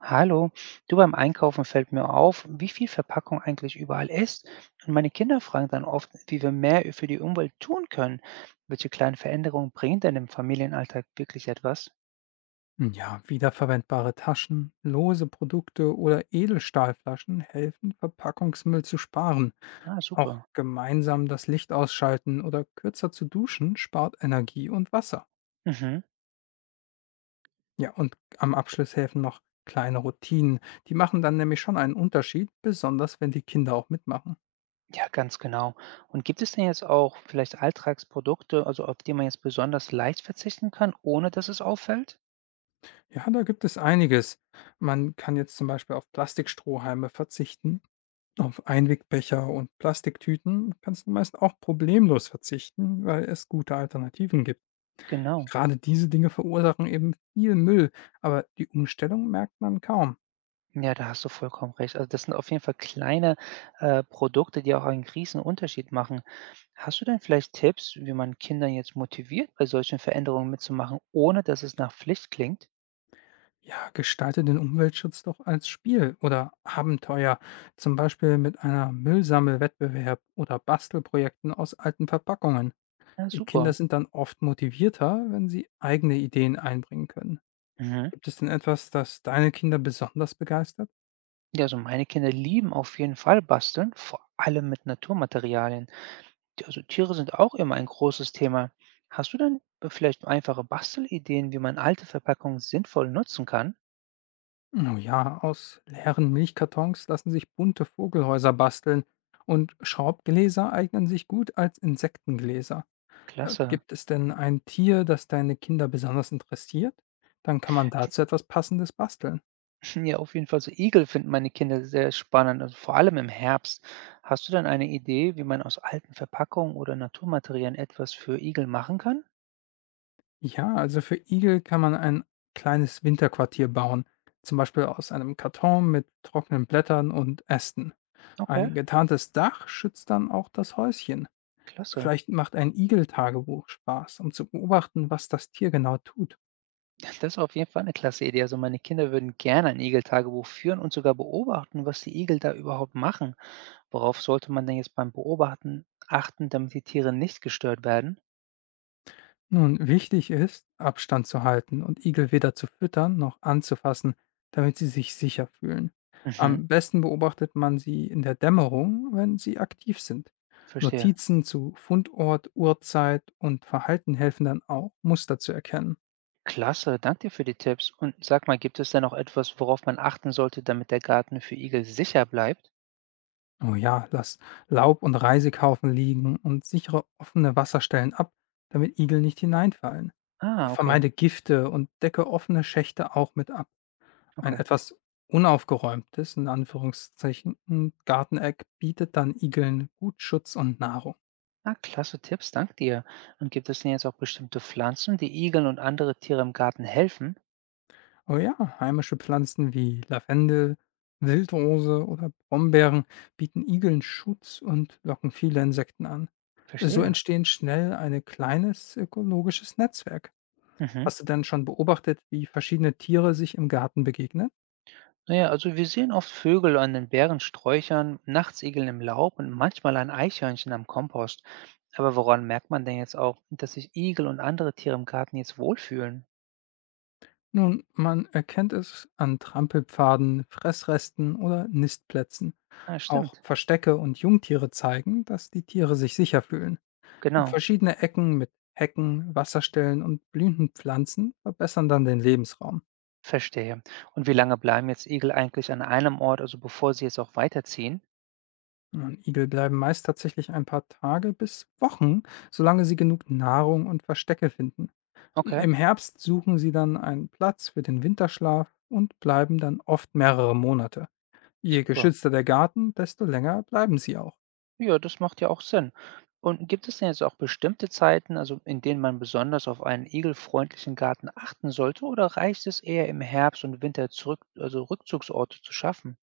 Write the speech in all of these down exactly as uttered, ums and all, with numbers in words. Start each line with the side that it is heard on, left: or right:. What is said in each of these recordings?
right: Hallo, du beim Einkaufen fällt mir auf, wie viel Verpackung eigentlich überall ist. Und meine Kinder fragen dann oft, wie wir mehr für die Umwelt tun können. Welche kleinen Veränderungen bringen denn im Familienalltag wirklich etwas?
left: Hm, Ja, Wiederverwendbare Taschen, lose Produkte oder Edelstahlflaschen helfen, Verpackungsmüll zu sparen.
right: Ah,
left: Auch
right: super.
left: gemeinsam das Licht ausschalten oder kürzer zu duschen spart Energie und Wasser.
right: Mhm.
left: Ja, und am Abschluss helfen noch kleine Routinen. Die machen dann nämlich schon einen Unterschied, besonders wenn die Kinder auch mitmachen.
right: Ja, ganz genau. Und gibt es denn jetzt auch vielleicht Alltagsprodukte, also auf die man jetzt besonders leicht verzichten kann, ohne dass es auffällt?
left: Ja, da gibt es einiges. Man kann jetzt zum Beispiel auf Plastikstrohhalme verzichten. Auf Einwegbecher und Plastiktüten kannst du meist auch problemlos verzichten, weil es gute Alternativen gibt.
right: Genau.
left: Gerade diese Dinge verursachen eben viel Müll, aber die Umstellung merkt man kaum.
right: Ja, da hast du vollkommen recht. Also das sind auf jeden Fall kleine äh, Produkte, die auch einen riesen Unterschied machen. Hast du denn vielleicht Tipps, wie man Kindern jetzt motiviert, bei solchen Veränderungen mitzumachen, ohne dass es nach Pflicht klingt?
left: Ja, gestalte den Umweltschutz doch als Spiel oder Abenteuer, zum Beispiel mit einer Müllsammelwettbewerb oder Bastelprojekten aus alten Verpackungen.
right: Ja,
left: Kinder
right: super.
left: sind dann oft motivierter, wenn sie eigene Ideen einbringen können.
right: Mhm.
left: Gibt es denn etwas, das deine Kinder besonders begeistert?
right: Ja, also meine Kinder lieben auf jeden Fall Basteln, vor allem mit Naturmaterialien. Die- Also Tiere sind auch immer ein großes Thema. Hast du denn vielleicht einfache Bastelideen, wie man alte Verpackungen sinnvoll nutzen kann?
left: Oh ja, aus leeren Milchkartons lassen sich bunte Vogelhäuser basteln und Schraubgläser eignen sich gut als Insektengläser. Äh,
right: Klasse.
left: Gibt es denn ein Tier, das deine Kinder besonders interessiert? Dann kann man dazu etwas Passendes basteln.
right: Ja, auf jeden Fall. So Igel finden meine Kinder sehr spannend, also vor allem im Herbst. Hast du dann eine Idee, wie man aus alten Verpackungen oder Naturmaterialien etwas für Igel machen kann?
left: Ja, also für Igel kann man ein kleines Winterquartier bauen, zum Beispiel aus einem Karton mit trockenen Blättern und Ästen.
right: Okay,
left: Ein getarntes Dach schützt dann auch das Häuschen.
right: klasse.
left: Vielleicht macht ein Igel-Tagebuch Spaß, um zu beobachten, was das Tier genau tut.
right: Ja, das ist auf jeden Fall eine klasse Idee. Also, meine Kinder würden gerne ein Igel Tagebuch führen und sogar beobachten, was die Igel da überhaupt machen. Worauf sollte man denn jetzt beim Beobachten achten, damit die Tiere nicht gestört werden?
left: Nun, wichtig ist, Abstand zu halten und Igel weder zu füttern noch anzufassen, damit sie sich sicher fühlen.
right: Mhm,
left: Am besten beobachtet man sie in der Dämmerung, wenn sie aktiv sind.
right: verstehe.
left: Notizen zu Fundort, Uhrzeit und Verhalten helfen dann auch, Muster zu erkennen.
right: Klasse, danke dir für die Tipps. Und sag mal, gibt es denn noch etwas, worauf man achten sollte, damit der Garten für Igel sicher bleibt?
left: Oh ja, lass Laub- und Reisekaufen liegen und sichere offene Wasserstellen ab, damit Igel nicht hineinfallen.
right: Ah, okay,
left: Vermeide Gifte und decke offene Schächte auch mit ab. Ein
right: okay.
left: etwas unaufgeräumtes, in Anführungszeichen, hm, Garteneck bietet dann Igeln gut Schutz und Nahrung.
right: Ah, klasse Tipps, danke dir. Und gibt es denn jetzt auch bestimmte Pflanzen, die Igeln und andere Tiere im Garten helfen?
left: Oh ja, heimische Pflanzen wie Lavendel, Wildrose oder Brombeeren bieten Igeln Schutz und locken viele Insekten an. So
right: Verstehe.
left: entstehen schnell ein kleines ökologisches Netzwerk.
right: Mhm.
left: Hast du denn schon beobachtet, wie verschiedene Tiere sich im Garten begegnen?
right: Naja, also wir sehen oft Vögel an den Bärensträuchern, Nachtsigeln im Laub und manchmal ein Eichhörnchen am Kompost. Aber woran merkt man denn jetzt auch, dass sich Igel und andere Tiere im Garten jetzt wohlfühlen?
left: Nun, man erkennt es an Trampelpfaden, Fressresten oder Nistplätzen.
right: Ah,
left: Auch
right: stimmt.
left: Verstecke und Jungtiere zeigen, dass die Tiere sich sicher fühlen.
right: Genau.
left: Verschiedene Ecken mit Hecken, Wasserstellen und blühenden Pflanzen verbessern dann den Lebensraum.
right: Verstehe. Und wie lange bleiben jetzt Igel eigentlich an einem Ort, also bevor sie jetzt auch weiterziehen?
left: Und Igel bleiben meist tatsächlich ein paar Tage bis Wochen, solange sie genug Nahrung und Verstecke finden.
right: Okay,
left: Im Herbst suchen sie dann einen Platz für den Winterschlaf und bleiben dann oft mehrere Monate. Je
right: super.
left: geschützter der Garten, desto länger bleiben sie auch.
right: Ja, das macht ja auch Sinn. Und gibt es denn jetzt auch bestimmte Zeiten, also in denen man besonders auf einen igelfreundlichen Garten achten sollte, oder reicht es eher im Herbst und Winter zurück, also Rückzugsorte zu schaffen?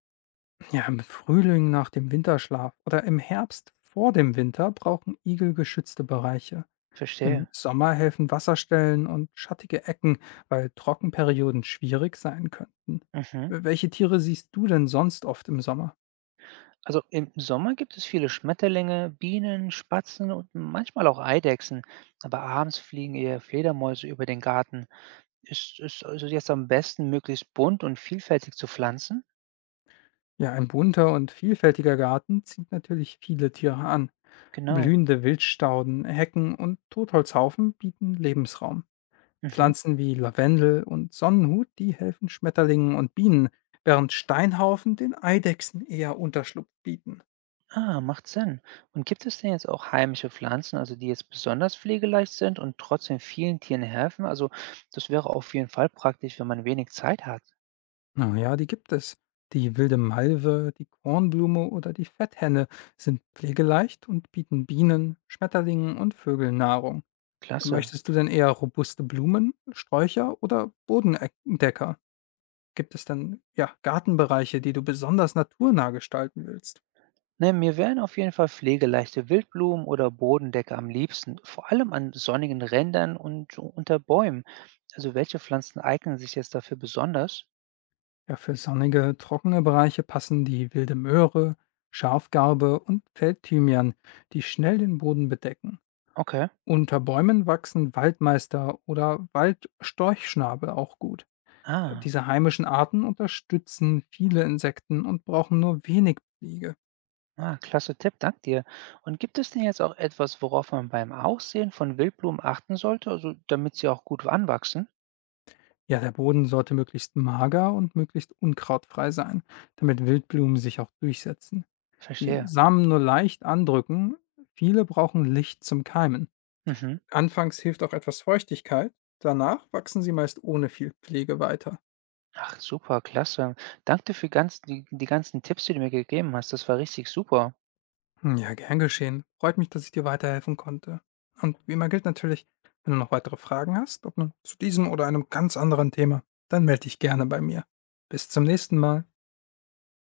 left: Ja, im Frühling nach dem Winterschlaf oder im Herbst vor dem Winter brauchen Igel geschützte Bereiche.
right: Verstehe.
left: Im Sommer helfen Wasserstellen und schattige Ecken, weil Trockenperioden schwierig sein könnten.
right: Mhm.
left: Welche Tiere siehst du denn sonst oft im Sommer?
right: Also im Sommer gibt es viele Schmetterlinge, Bienen, Spatzen und manchmal auch Eidechsen, aber abends fliegen eher Fledermäuse über den Garten. Ist es also jetzt am besten, möglichst bunt und vielfältig zu pflanzen?
left: Ja, ein bunter und vielfältiger Garten zieht natürlich viele Tiere an.
right: Genau.
left: Blühende Wildstauden, Hecken und Totholzhaufen bieten Lebensraum.
right: Mhm.
left: Pflanzen wie Lavendel und Sonnenhut, die helfen Schmetterlingen und Bienen, während Steinhaufen den Eidechsen eher Unterschlupf bieten.
right: Ah, macht Sinn. Und gibt es denn jetzt auch heimische Pflanzen, also die jetzt besonders pflegeleicht sind und trotzdem vielen Tieren helfen? Also das wäre auf jeden Fall praktisch, wenn man wenig Zeit hat.
left: Na ja, die gibt es. Die wilde Malve, die Kornblume oder die Fetthenne sind pflegeleicht und bieten Bienen, Schmetterlingen und Vögeln Nahrung.
right: Klasse.
left: Möchtest du denn eher robuste Blumen, Sträucher oder Bodendecker? Gibt es denn ja, Gartenbereiche, die du besonders naturnah gestalten willst?
right: Ne, mir wären auf jeden Fall pflegeleichte Wildblumen oder Bodendecke am liebsten, vor allem an sonnigen Rändern und unter Bäumen. Also welche Pflanzen eignen sich jetzt dafür besonders?
left: Ja, für sonnige, trockene Bereiche passen die wilde Möhre, Schafgarbe und Feldthymian, die schnell den Boden bedecken.
right: Okay.
left: Unter Bäumen wachsen Waldmeister oder Waldstorchschnabel auch gut.
right: Ah.
left: Diese heimischen Arten unterstützen viele Insekten und brauchen nur wenig Pflege.
right: Ah, klasse Tipp, dank dir. Und gibt es denn jetzt auch etwas, worauf man beim Aussehen von Wildblumen achten sollte, also damit sie auch gut anwachsen?
left: Ja, der Boden sollte möglichst mager und möglichst unkrautfrei sein, damit Wildblumen sich auch durchsetzen. Die
right: Verstehe.
left: Samen nur leicht andrücken, viele brauchen Licht zum Keimen.
right: Mhm.
left: Anfangs hilft auch etwas Feuchtigkeit. Danach wachsen sie meist ohne viel Pflege weiter.
right: Ach, super, klasse. Danke für ganz, die, die ganzen Tipps, die du mir gegeben hast. Das war richtig super.
left: Hm, Ja, gern geschehen. Freut mich, dass ich dir weiterhelfen konnte. Und wie immer gilt natürlich, wenn du noch weitere Fragen hast, ob nun zu diesem oder einem ganz anderen Thema, dann melde dich gerne bei mir. Bis zum nächsten Mal.